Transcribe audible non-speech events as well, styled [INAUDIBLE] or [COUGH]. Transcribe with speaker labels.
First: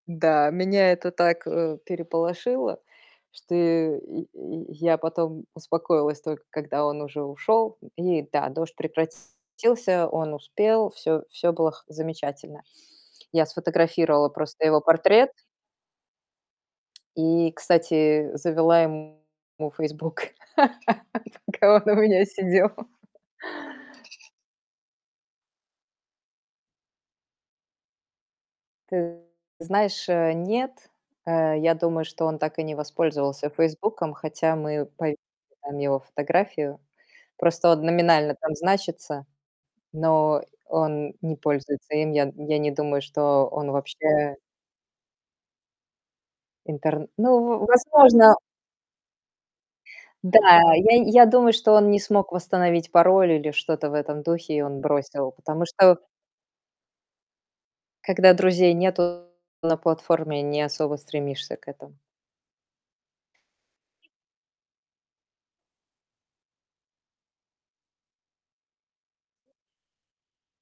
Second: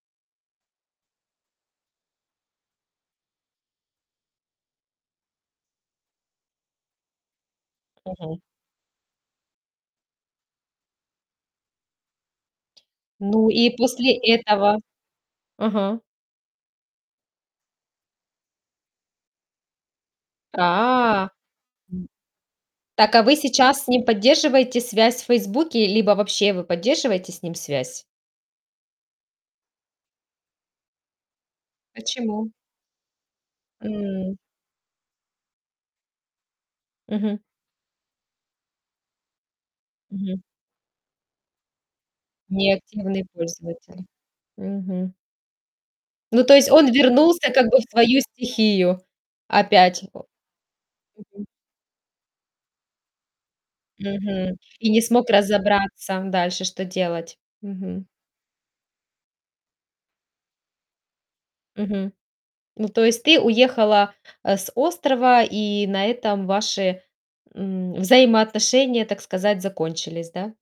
Speaker 1: Да, меня это так, э, переполошило, что и и я потом успокоилась, только когда он уже ушёл. И
Speaker 2: Мгм.
Speaker 1: да, дождь прекратился. Он успел. Всё всё было х замечательно. Я
Speaker 2: Ну и после
Speaker 1: сфотографировала просто
Speaker 2: этого?
Speaker 1: его портрет.
Speaker 2: Ага.
Speaker 1: И, кстати, завела ему Фейсбук,
Speaker 2: А.
Speaker 1: [LAUGHS] пока он у меня сидел.
Speaker 2: Так, а вы сейчас с ним поддерживаете связь в "Фейсбуке"? Либо вообще вы поддерживаете с ним связь?
Speaker 1: Ты знаешь, э, нет. Э, я думаю, что он
Speaker 2: Почему?
Speaker 1: так и не воспользовался "Фейсбуком",
Speaker 2: М.
Speaker 1: хотя мы пов там его фотографию.
Speaker 2: Мгм.
Speaker 1: Просто он номинально там значится,
Speaker 2: Мгм.
Speaker 1: но он не пользуется им. Я н я не думаю,
Speaker 2: Неактивный
Speaker 1: что он
Speaker 2: пользователь.
Speaker 1: вообще
Speaker 2: Мгм. Ну, то есть он
Speaker 1: интерн ну,
Speaker 2: вернулся,
Speaker 1: в
Speaker 2: как бы, в свою
Speaker 1: возможно
Speaker 2: стихию. Опять. О
Speaker 1: Да, я я
Speaker 2: Мгм.
Speaker 1: думаю, что он не смог восстановить пароль или что-то в этом духе,
Speaker 2: Мгм,
Speaker 1: и он
Speaker 2: и не смог
Speaker 1: бросил, потому что
Speaker 2: разобраться дальше, что делать. Мгм.
Speaker 1: когда друзей нету на платформе, не особо стремишься к этому.
Speaker 2: Мгм. Ну то есть ты уехала, а, с острова, и на этом ваши, м, взаимоотношения, так сказать, закончились, да?